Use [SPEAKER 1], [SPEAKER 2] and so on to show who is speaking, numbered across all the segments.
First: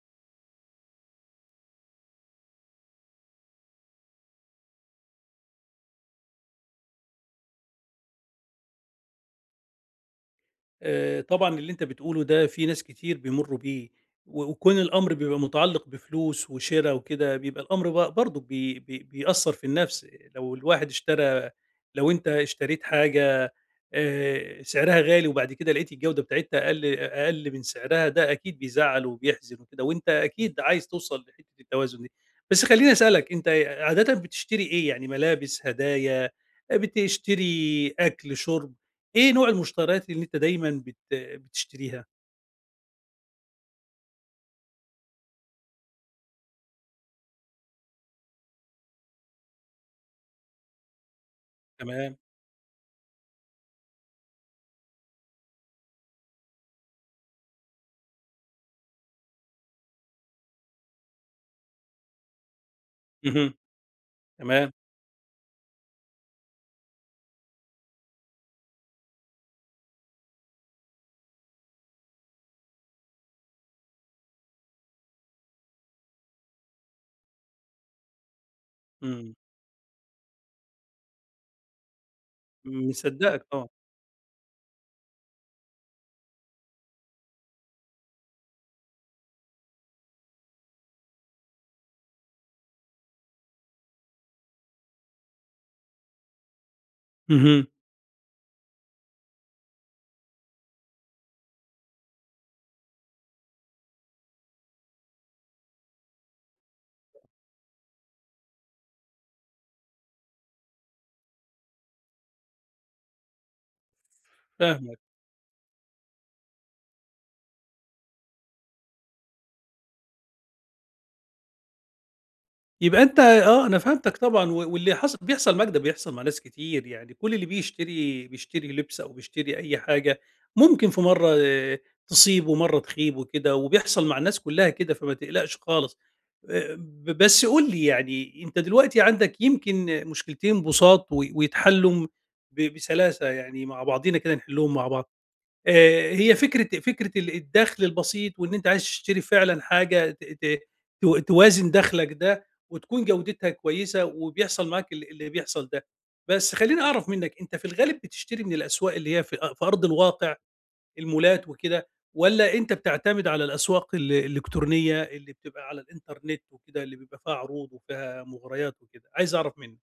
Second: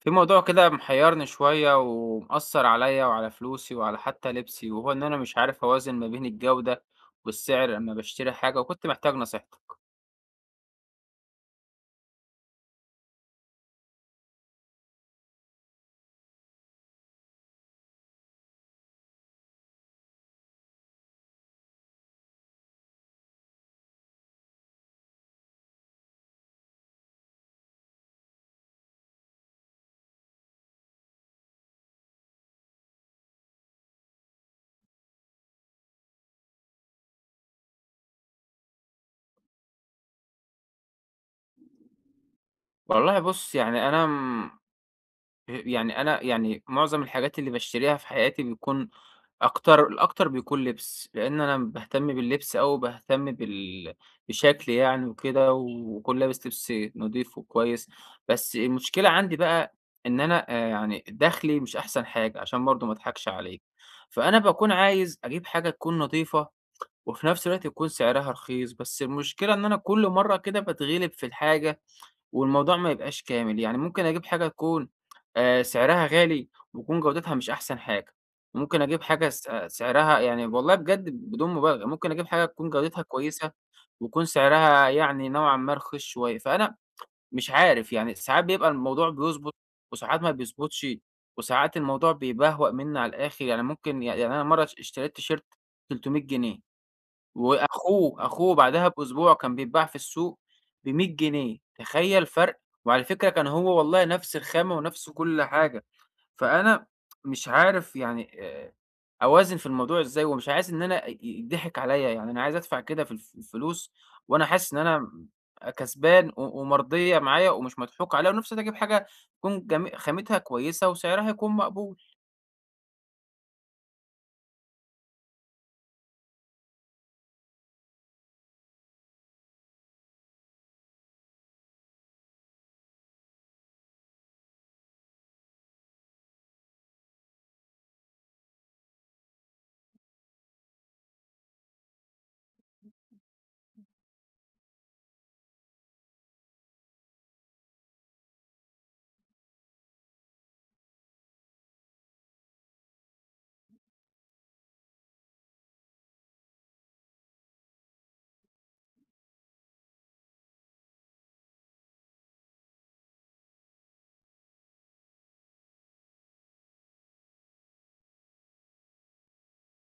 [SPEAKER 1] في موضوع كده محيرني شوية ومأثر عليا وعلى فلوسي وعلى حتى لبسي، وهو إن أنا مش عارف أوازن ما بين الجودة والسعر لما بشتري حاجة، وكنت محتاج نصيحتك.
[SPEAKER 2] طبعًا اللي أنت بتقوله ده في ناس كتير بيمرّوا بيه، وكون الأمر بيبقى متعلق بفلوس وشِرا وكده، بيبقى الأمر برضه بي بي بيأثّر في النفس، لو الواحد اشترى لو أنت اشتريت حاجة سعرها غالي وبعد كده لقيت الجودة بتاعتها أقل أقل من سعرها، ده أكيد بيزعّل وبيحزن وكده، وأنت أكيد عايز توصل لحتة التوازن دي. بس خلّيني أسألك، أنت عادةً بتشتري إيه؟ يعني ملابس، هدايا، بتشتري أكل، شُرب؟ إيه نوع المشتريات اللي أنت دايمًا بتشتريها؟
[SPEAKER 1] والله بص، يعني أنا يعني أنا يعني معظم الحاجات اللي باشتريها في حياتي بيكون أكتر، الأكتر بيكون لبس، لإن أنا باهتم
[SPEAKER 2] تمام.
[SPEAKER 1] باللبس أوي وباهتم بشكلي يعني وكده، وأكون لابس لبس نضيف وكويس. بس المشكلة عندي بقى إن أنا يعني دخلي مش أحسن حاجة، عشان برضه ما أضحكش
[SPEAKER 2] اهم.
[SPEAKER 1] عليك، فأنا
[SPEAKER 2] تمام.
[SPEAKER 1] باكون عايز أجيب حاجة تكون نضيفة وفي نفس الوقت يكون سعرها رخيص. بس المشكلة إن أنا كل مرّة كده باتغلب في الحاجة، والموضوع ما يبقاش كامل. يعني ممكن أجيب حاجة تكون سعرها غالي وتكون جودتها مش أحسن حاجة، وممكن أجيب حاجة
[SPEAKER 2] إمم.
[SPEAKER 1] سعرها يعني والله بجد بدون مبالغة، ممكن أجيب حاجة تكون جودتها
[SPEAKER 2] مصدّقك
[SPEAKER 1] كويسة
[SPEAKER 2] طبعًا.
[SPEAKER 1] ويكون سعرها يعني نوعًا ما رخيص شوية. فأنا مش عارف يعني، ساعات بيبقى الموضوع بيضبط وساعات ما بيضبطش، وساعات الموضوع بيبهوأ منّي على الآخر. يعني ممكن، يعني أنا مرّة اشتريت تيشيرت 300 جنيه،
[SPEAKER 2] اهم.
[SPEAKER 1] وأخوه، أخوه بعدها بأسبوع كان بيتباع في السوق ب100 جنيه، تخيّل فرق! وعلى فكرة كان هو والله نفس الخامة ونفس كل حاجة. فأنا مش عارف يعني أوازن في الموضوع إزاي، ومش عايز إن أنا يتضحك عليّا. يعني أنا عايز أدفع كده في الفلوس وأنا حاسس إن
[SPEAKER 2] فاهمك.
[SPEAKER 1] أنا كسبان و ومرضية معايا ومش مضحوك عليّا، وفي نفس الوقت أجيب حاجة تكون خامتها كويسة وسعرها يكون مقبول.
[SPEAKER 2] يبقى أنت آه، أنا فهمتك طبعًا، واللي حاصل بيحصل معاك ده بيحصل مع ناس كتير، يعني كل اللي بيشتري بيشتري لبس أو بيشتري أي حاجة، ممكن في مرّة تصيب ومرّة تخيب وكده، وبيحصل مع الناس كلّها كده، فما تقلقش خالص. ب بس قُل لي يعني أنت دلوقتي عندك يمكن مشكلتين بُساط ويتحلّوا بسلاسة يعني مع بعضينا كده نحلّهم مع بعض. هي فكرة الدخل البسيط وإن أنت عايز تشتري فعلًا حاجة ت ت تو توازن دخلك ده وتكون جودتها كويسة وبيحصل معاك اللي بيحصل ده. بس خلّيني أعرف منّك، أنت في الغالب بتشتري من الأسواق اللي هي في أرض الواقع المولات وكده، والّا أنت بتعتمد على الأسواق الإلكترونية اللي بتبقى على الإنترنت وكده، اللي بيبقى فيها عروض وفيها مغريات وكده؟ عايز أعرف منّك.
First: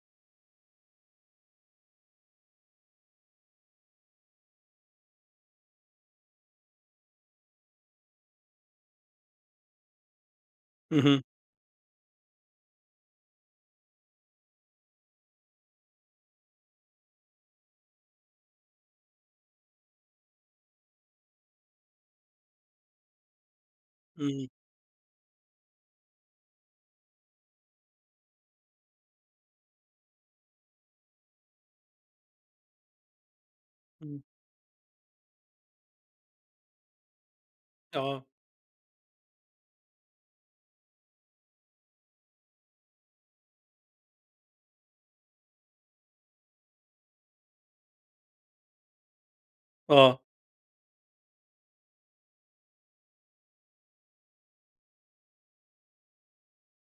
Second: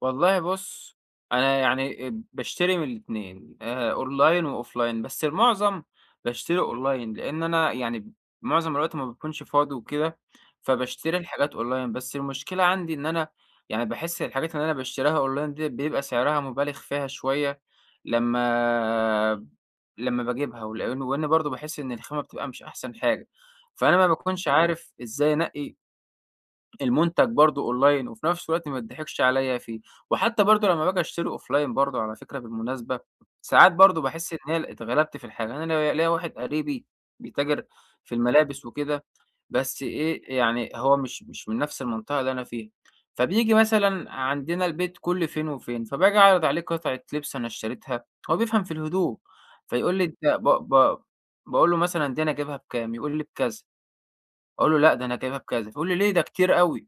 [SPEAKER 1] والله بُص، أنا يعني باشتري من الاتنين، أونلاين وأوفلاين، بس المعظم باشتري أونلاين، لإن أنا يعني معظم الوقت ما باكونش فاضي وكده، فباشتري
[SPEAKER 2] اهم.
[SPEAKER 1] الحاجات أونلاين. بس المشكلة عندي إن أنا، يعني باحس الحاجات اللي أنا باشتريها أونلاين ديّة بيبقى سعرها مُبالغ فيها شوية لمّا لمّا باجيبها، وإن برضه باحس إن الخامة بتبقى مش أحسن حاجة، فأنا ما باكونش
[SPEAKER 2] إمم.
[SPEAKER 1] عارف إزاي أنقّي المنتج برضه أونلاين وفي نفس الوقت ما تضحكش عليّا فيه. وحتى برضه لمّا باجي أشتري أوفلاين برضه، على فكرة بالمناسبة، ساعات برضه
[SPEAKER 2] إمم.
[SPEAKER 1] باحس إن هي اتغلبت في الحاجة. أنا ليّا واحد قريبي بيتاجر في
[SPEAKER 2] آه.
[SPEAKER 1] الملابس وكده. بس إيه، يعني هو مش من نفس المنطقة اللي أنا فيها، فبييجي مثلًا عندنا البيت كل فين وفين، فباجي أعرض عليه قطعة لبس أنا اشتريتها، هو بيفهم في الهدوم، فيقول لي:
[SPEAKER 2] آه.
[SPEAKER 1] "أنت" ب ب باقول له مثلًا: "دي أنا جايبها بكام؟" يقول لي: "بكذا." أقول له: "لأ، ده أنا جايبها بكذا." فيقول لي: "ليه؟ ده كتير أوي."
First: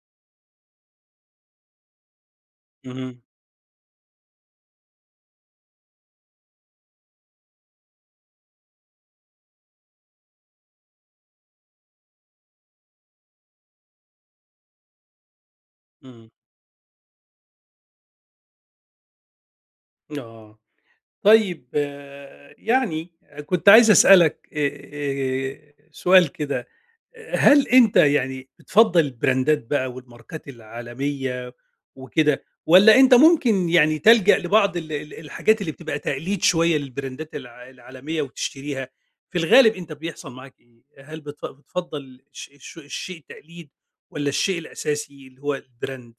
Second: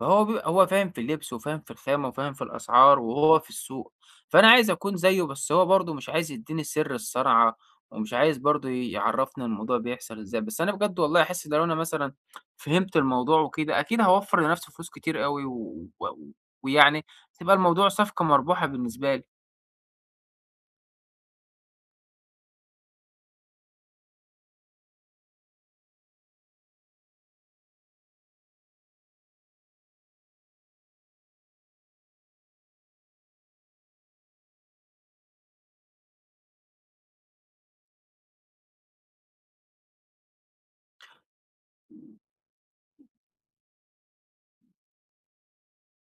[SPEAKER 1] فهو بيبقى هو فاهم في اللبس وفاهم في الخامة وفاهم في الأسعار
[SPEAKER 2] اهم.
[SPEAKER 1] وهو في السوق. فأنا عايز أكون زيه، بس هو برضه مش عايز يدّيني سر الصنعة، ومش عايز برضه يعرّفني الموضوع بيحصل إزاي. بس أنا بجد والله أحس إن لو أنا مثلًا فهمت الموضوع وكده أكيد هاوفّر لنفسي فلوس كتير أوي و و
[SPEAKER 2] إمم.
[SPEAKER 1] ويعني هتبقى الموضوع صفقة مربوحة بالنسبة لي.
[SPEAKER 2] آه. طيب. يعني كنت عايز أسألك سؤال كده. هل أنت يعني بتفضّل البراندات بقى والماركات العالمية وكده، والّا أنت ممكن يعني تلجأ لبعض ال ال الحاجات اللي بتبقى تقليد شوية للبراندات العالمية وتشتريها؟ في الغالب أنت بيحصل معاك إيه؟ هل بتفضّل الشيء التقليد والّا الشيء الأساسي اللي هو الbrand؟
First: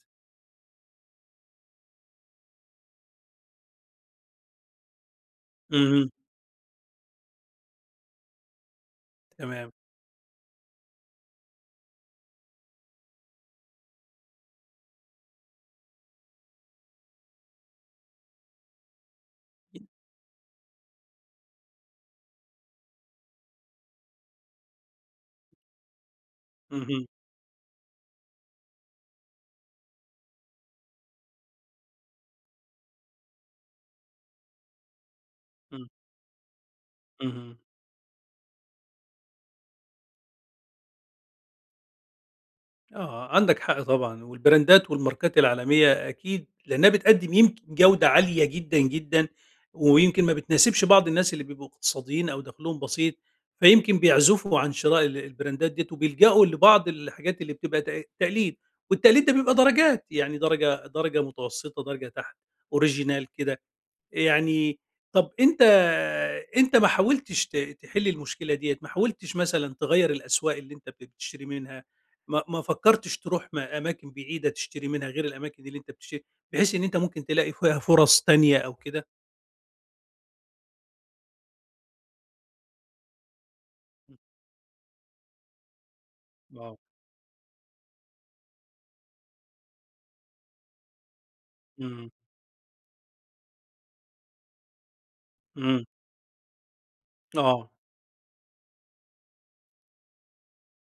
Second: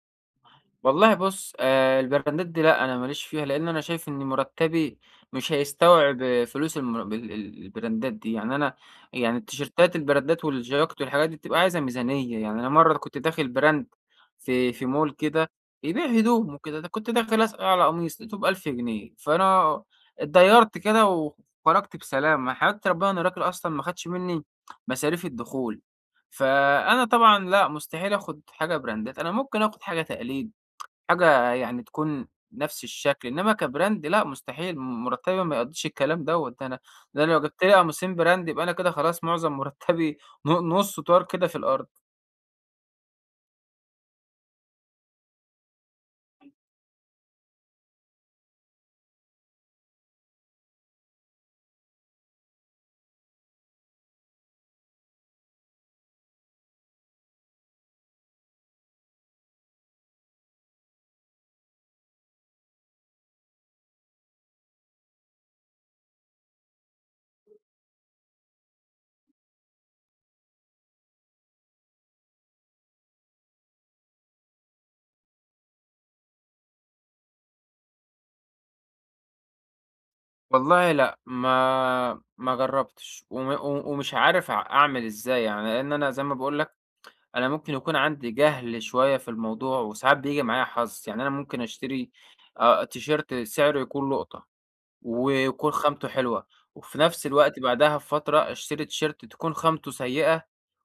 [SPEAKER 1] والله بُص، البراندات دي لأ، أنا ما ليش فيها، لإن أنا شايف إن مرتّبي مش
[SPEAKER 2] اهم.
[SPEAKER 1] هيستوعب فلوس المر بال ال البراندات دي. يعني أنا، يعني
[SPEAKER 2] تمام.
[SPEAKER 1] التيشيرتات البراندات والجاكيت والحاجات دي بتبقى عايزة ميزانية. يعني أنا مرّة كنت داخل براند في mall كده بيبيع هدوم وكده، ده كنت داخل أسأل على قميص لقيته ب1000 جنيه، فأنا اتضيّرت كده وخرجت بسلامة، حياة ربنا إن الراجل أصلًا ما خدش منّي مصاريف الدخول. فأنا
[SPEAKER 2] اهم.
[SPEAKER 1] طبعًا لأ، مستحيل آخُد حاجة براندات، أنا ممكن آخُد حاجة تقليد، حاجة يعني تكون نفس الشكل، إنما كبراند لأ مستحيل، مرتبي ما يقضّيش
[SPEAKER 2] إمم.
[SPEAKER 1] الكلام دوّة. ده أنا لو
[SPEAKER 2] اهم.
[SPEAKER 1] جبت لي قاموسين براند يبقى أنا كده خلاص معظم مرتبي نُصّه طار كده في الأرض.
[SPEAKER 2] آه، عندك حق طبعًا، والبراندات والماركات العالمية أكيد لأنها بتقدّم يمكن جودة عالية جدًا، جدًا، ويمكن ما بتناسبش بعض الناس اللي بيبقوا اقتصاديين أو دخلهم بسيط، فيمكن بيعزفوا عن شراء البراندات ديّة وبيلجأوا لبعض الحاجات اللي بتبقى تقليد، والتقليد ده بيبقى درجات، يعني درجة درجة متوسطة، درجة تحت، original كده. يعني طَب أنت ما حاولتش تحل المشكلة ديّة، ما حاولتش مثلًا تغيّر الأسواق اللي أنت بتشتري منها، ما فكّرتش تروح أماكن بعيدة تشتري منها غير الأماكن اللي أنت بتشتري بحيث إن أنت ممكن تلاقي فيها فرص تانية أو كده؟
[SPEAKER 1] والله لأ، ما جرّبتش وم و ومش
[SPEAKER 2] امم.
[SPEAKER 1] عارف أعمل إزاي يعني، لإن أنا زي ما باقول لك،
[SPEAKER 2] آه.
[SPEAKER 1] أنا ممكن يكون عندي جهل شوية في الموضوع وساعات بييجي معايا حظ. يعني أنا ممكن
[SPEAKER 2] امم.
[SPEAKER 1] أشتري تيشيرت سعره يكون لُقطة ويكون
[SPEAKER 2] امم.
[SPEAKER 1] خامته حلوة، وفي نفس الوقت
[SPEAKER 2] آه.
[SPEAKER 1] بعدها بفترة اشتري تيشيرت تكون خامته سيئة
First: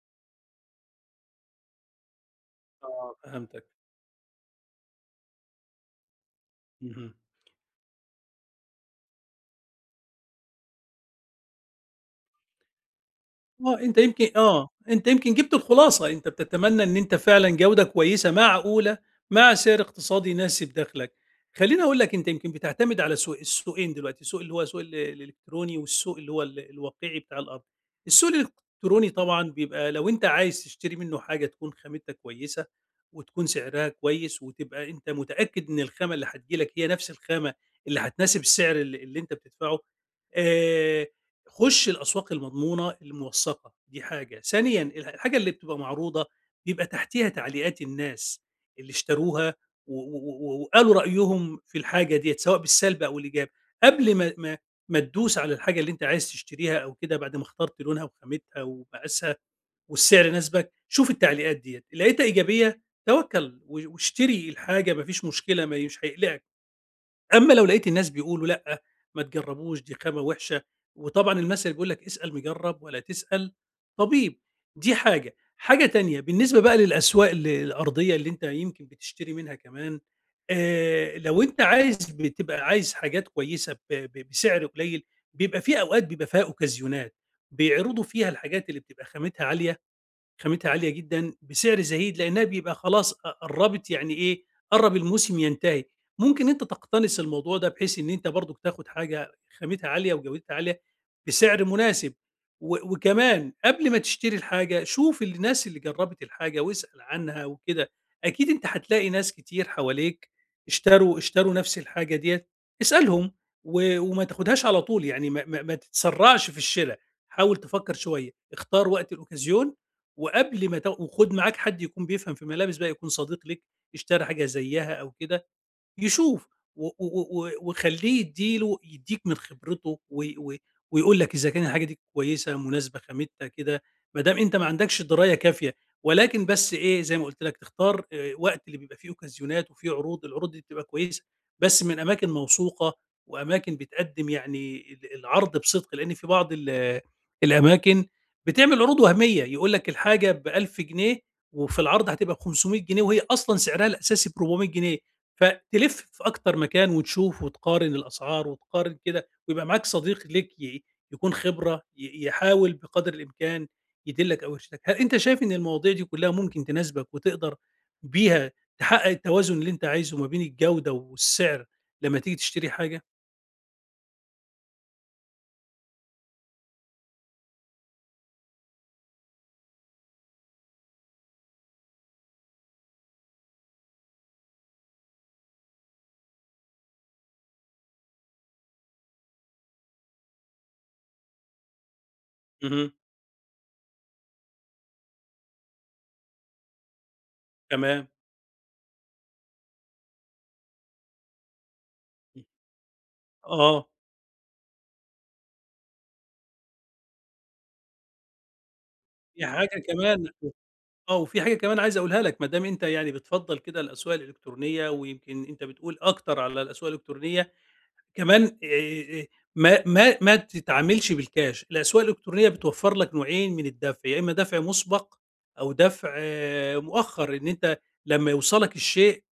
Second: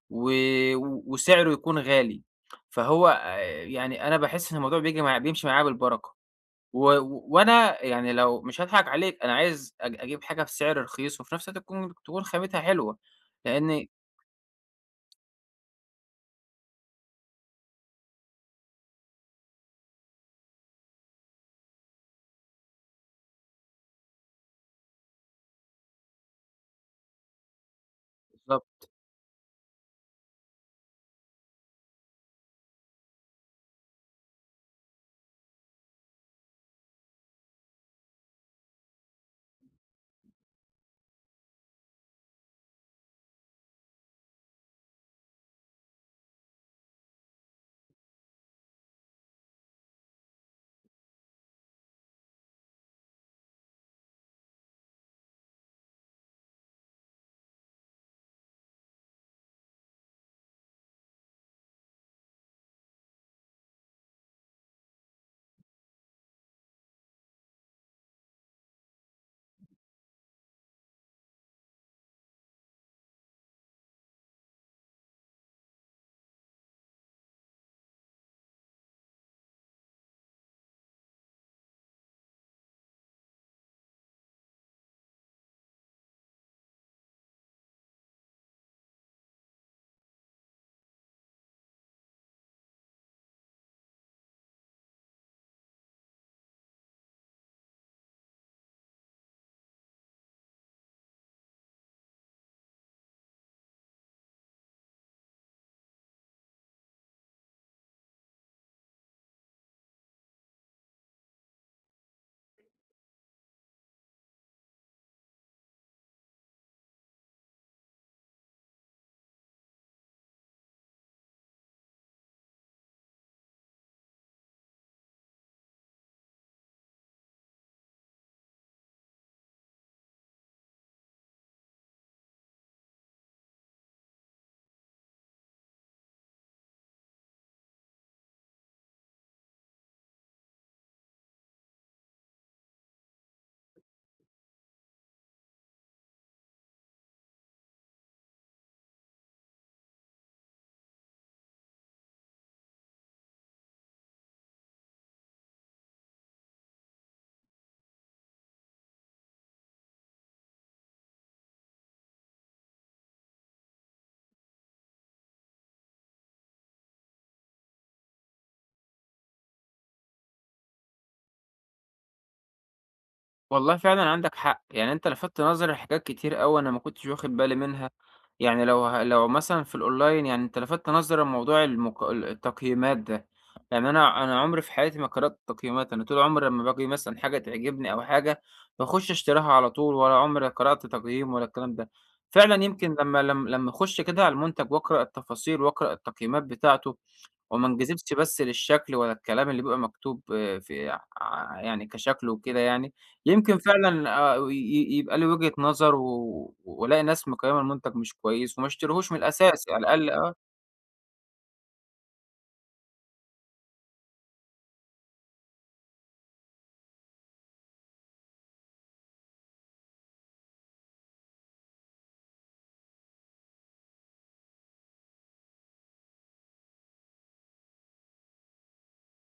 [SPEAKER 1] و وسعره يكون غالي. فهو
[SPEAKER 2] آه. فهمتك.
[SPEAKER 1] يعني أنا باحس إن الموضوع بييجي معايا، بيمشي معايا بالبركة.
[SPEAKER 2] اهم.
[SPEAKER 1] وأنا يعني لو مش هاضحك عليك، أنا عايز أجيب حاجة بسعر رخيص وفي نفس الوقت تكون خامتها حلوة،
[SPEAKER 2] آه.
[SPEAKER 1] لإن
[SPEAKER 2] أنت يمكن جِبت الخلاصة، أنت بتتمنى إن أنت فعلًا جودة كويسة معقولة، مع سعر اقتصادي يناسب دخلك. خلّيني أقول لك أنت يمكن بتعتمد على السوقين دلوقتي، السوق اللي هو سوق الإلكتروني والسوق اللي هو الواقعي بتاع الأرض. السوق
[SPEAKER 1] بالضبط.
[SPEAKER 2] الإلكتروني طبعًا بيبقى لو أنت عايز تشتري منه حاجة تكون خامتها كويسة، وتكون سعرها كويس، وتبقى أنت متأكد إن الخامة اللي هتيجي لك هي نفس الخامة اللي هتناسب السعر اللي أنت بتدفعه. آآ خُش الأسواق المضمونة الموثّقة، دي حاجة. ثانيًا الحاجة اللي بتبقى معروضة بيبقى تحتيها تعليقات الناس اللي اشتروها و و و وقالوا رأيهم في الحاجة ديّة، سواء بالسلب أو الإيجاب. قبل ما تدوس على الحاجة اللي أنت عايز تشتريها أو كده بعد ما اخترت لونها وخامتها ومقاسها والسعر ناسبك، شوف التعليقات ديّة، لقيتها إيجابية توكّل واشتري الحاجة ما فيش مشكلة، ما ي مش هيقلقك. أمّا لو لقيت الناس بيقولوا لأ، ما تجرّبوش دي خامة وِحشة، وطبعًا المَثل بيقول لك اسأل مجرّب ولا تسأل طبيب، دي حاجة. حاجة تانية بالنسبة بقى للأسواق الأرضية اللي أنت يمكن بتشتري منها كمان، لو أنت عايز بتبقى عايز حاجات كويسة ب ب بسعر قليل، بيبقى في أوقات بيبقى فيها أوكازيونات، بيعرضوا فيها الحاجات اللي بتبقى خامتها عالية جدًا بسعر زهيد، لأنها بيبقى خلاص قرّبت يعني إيه، قرّب الموسم ينتهي. ممكن أنت تقتنص الموضوع ده بحيث إن أنت برضك تاخد حاجة خامتها عالية وجودتها عالية بسعر مناسب، وكمان قبل ما تشتري الحاجة شوف الناس اللي جرّبت الحاجة واسأل عنها وكده، أكيد أنت هتلاقي ناس كتير حواليك اشتروا نفس الحاجة ديّة، اسألهم وما تاخدهاش على طول، يعني ما تتسرّعش في الشِرا، حاول تفكّر شوية، اختار وقت الأوكازيون، وقبل ما تا وخُد معاك حد يكون بيفهم في الملابس بقى، يكون صديق ليك اشترى حاجة زيّها أو كده يشوف و و و وخلّيه يدّيك من خبرته و و ويقول لك إذا كان الحاجة دي كويسة، مناسبة، خامتها كده، ما دام أنت ما عندكش دراية كافية، ولكن بس إيه، زي ما قُلت لك تختار وقت اللي بيبقى فيه أوكازيونات وفيه عروض، العروض دي بتبقى كويسة، بس من أماكن موثوقة وأماكن بتقدّم يعني العرض بصدق، لإن في بعض الأماكن بتعمل عروض وهمية، يقول لك الحاجة ب1000 جنيه وفي العرض هتبقى ب500 جنيه وهي أصلًا سعرها الأساسي ب400 جنيه، فتلِف في أكتر مكان وتشوف وتقارن الأسعار وتقارن كده، ويبقى معاك صديق ليك يكون خبرة، يحاول بقدر الإمكان يدلّك أو يرشدك. هل أنت شايف إن المواضيع دي كلّها ممكن تناسبك وتقدر بيها تحقق التوازن اللي أنت عايزه ما بين الجودة والسعر لمّا تيجي تشتري حاجة؟
[SPEAKER 1] والله فعلًا عندك حق، يعني أنت لفتت نظري لحاجات كتير أوي أنا ما كنتش واخد بالي منها. يعني لو مثلًا في الأونلاين، يعني أنت لفتت نظري لموضوع المق ال التقييمات ده. يعني أنا عمري في حياتي ما قرأت التقييمات، أنا طول عمري لمّا باجي مثلًا حاجة تعجبني أو حاجة باخش اشتراها على طول، ولا عمري قرأت تقييم ولا الكلام ده. فعلًا
[SPEAKER 2] اهم.
[SPEAKER 1] يمكن لمّا لم لمّا أخش كده على المنتج وأقرأ التفاصيل وأقرأ التقييمات بتاعته وما
[SPEAKER 2] تمام.
[SPEAKER 1] نجذبش بس للشكل ولا الكلام اللي بيبقى مكتوب، آه، في يعني كشكل وكده يعني، يمكن
[SPEAKER 2] آه.
[SPEAKER 1] فعلًا آه، ي ي يبقى ليه وجهة نظر والاقي ناس مقيّمة المنتج مش كويس وما اشتريهوش من
[SPEAKER 2] في
[SPEAKER 1] الأساس،
[SPEAKER 2] حاجة
[SPEAKER 1] على
[SPEAKER 2] كمان
[SPEAKER 1] الأقل.
[SPEAKER 2] آه، وفي حاجة كمان عايز أقولها لك، ما دام أنت يعني بتفضّل كده الأسواق الإلكترونية ويمكن أنت بتقول أكتر على الأسواق الإلكترونية، كمان ما تتعاملش بالكاش، الأسواق الإلكترونية بتوفّر لك نوعين من الدفع، يا إمّا دفع مُسبَق أو دفع مؤخّر، إن أنت لمّا يوصلك الشيء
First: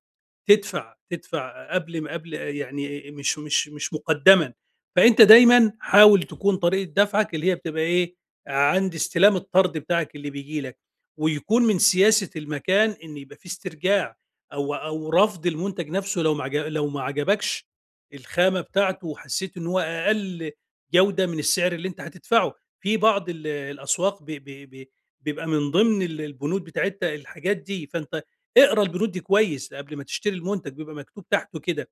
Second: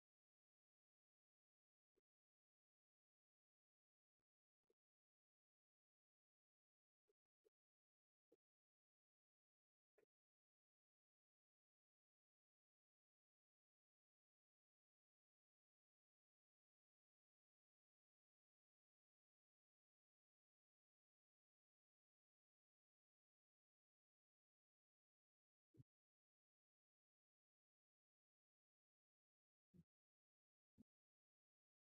[SPEAKER 2] تدفع، قبل يعني مش مُقدَّمًا، فأنت دايمًا حاول تكون طريقة دفعك اللي هي بتبقى إيه، عند استلام الطرد بتاعك اللي بييجي لك، ويكون من سياسة المكان إن يبقى في استرجاع أو رفض المنتج نَفْسه لو ما عجبكش الخامة بتاعته وحسّيت إن هو أقل جودة من السعر اللي أنت هتدفعه. في بعض الأسواق ب ب ب بيبقى من ضمن البنود بتاعتها الحاجات دي، فأنت اقرا البنود دي كويس قبل ما تشتري المنتج بيبقى مكتوب تحته كده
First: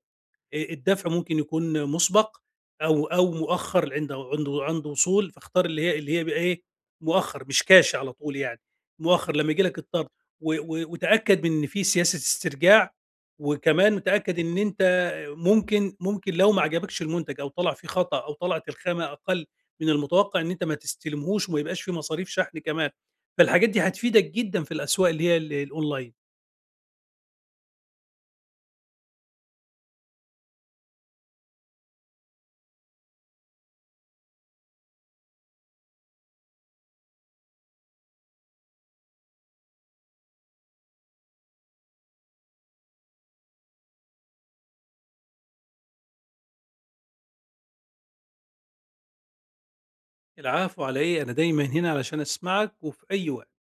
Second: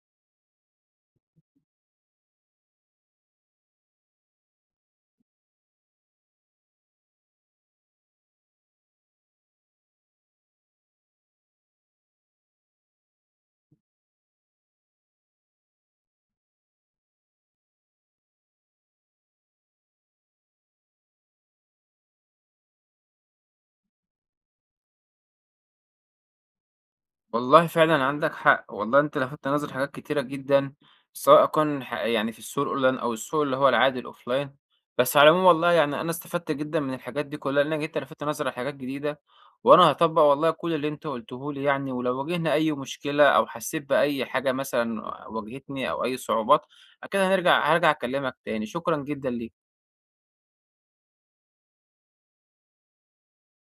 [SPEAKER 2] الدفع ممكن يكون مسبق او مؤخر عند وصول، فاختار اللي هي بقى ايه، مؤخر مش كاش على طول يعني، مؤخر لما يجي لك الطرد وتاكد من ان في سياسه استرجاع، وكمان متاكد ان انت ممكن لو ما عجبكش المنتج او طلع فيه خطا او طلعت الخامه اقل من المتوقع ان انت ما تستلمهوش وما يبقاش فيه مصاريف شحن كمان، فالحاجات دي هتفيدك جدا في الاسواق اللي هي الاونلاين.
[SPEAKER 1] والله فعلًا عندك حق، والله أنت لفتت نظري لحاجات كتيرة جدًا، سواء كان يعني في السوق الأونلاين أو السوق اللي هو العادي الoffline. بس على العموم والله، يعني أنا استفدت جدًا من الحاجات دي كلها، لأنك أنت لفتت نظري لحاجات جديدة، وأنا هاطبّق والله كل اللي أنت قُلته لي يعني، ولو واجهنا أي مشكلة أو حسيت بأي حاجة مثلًا واجهتني أو أي صعوبات، أكيد هارجع أكلمك تاني. شكرًا جدًا ليك.
[SPEAKER 2] العفو على إيه، أنا دايمًا هنا علشان أسمعك وفي أي وقت.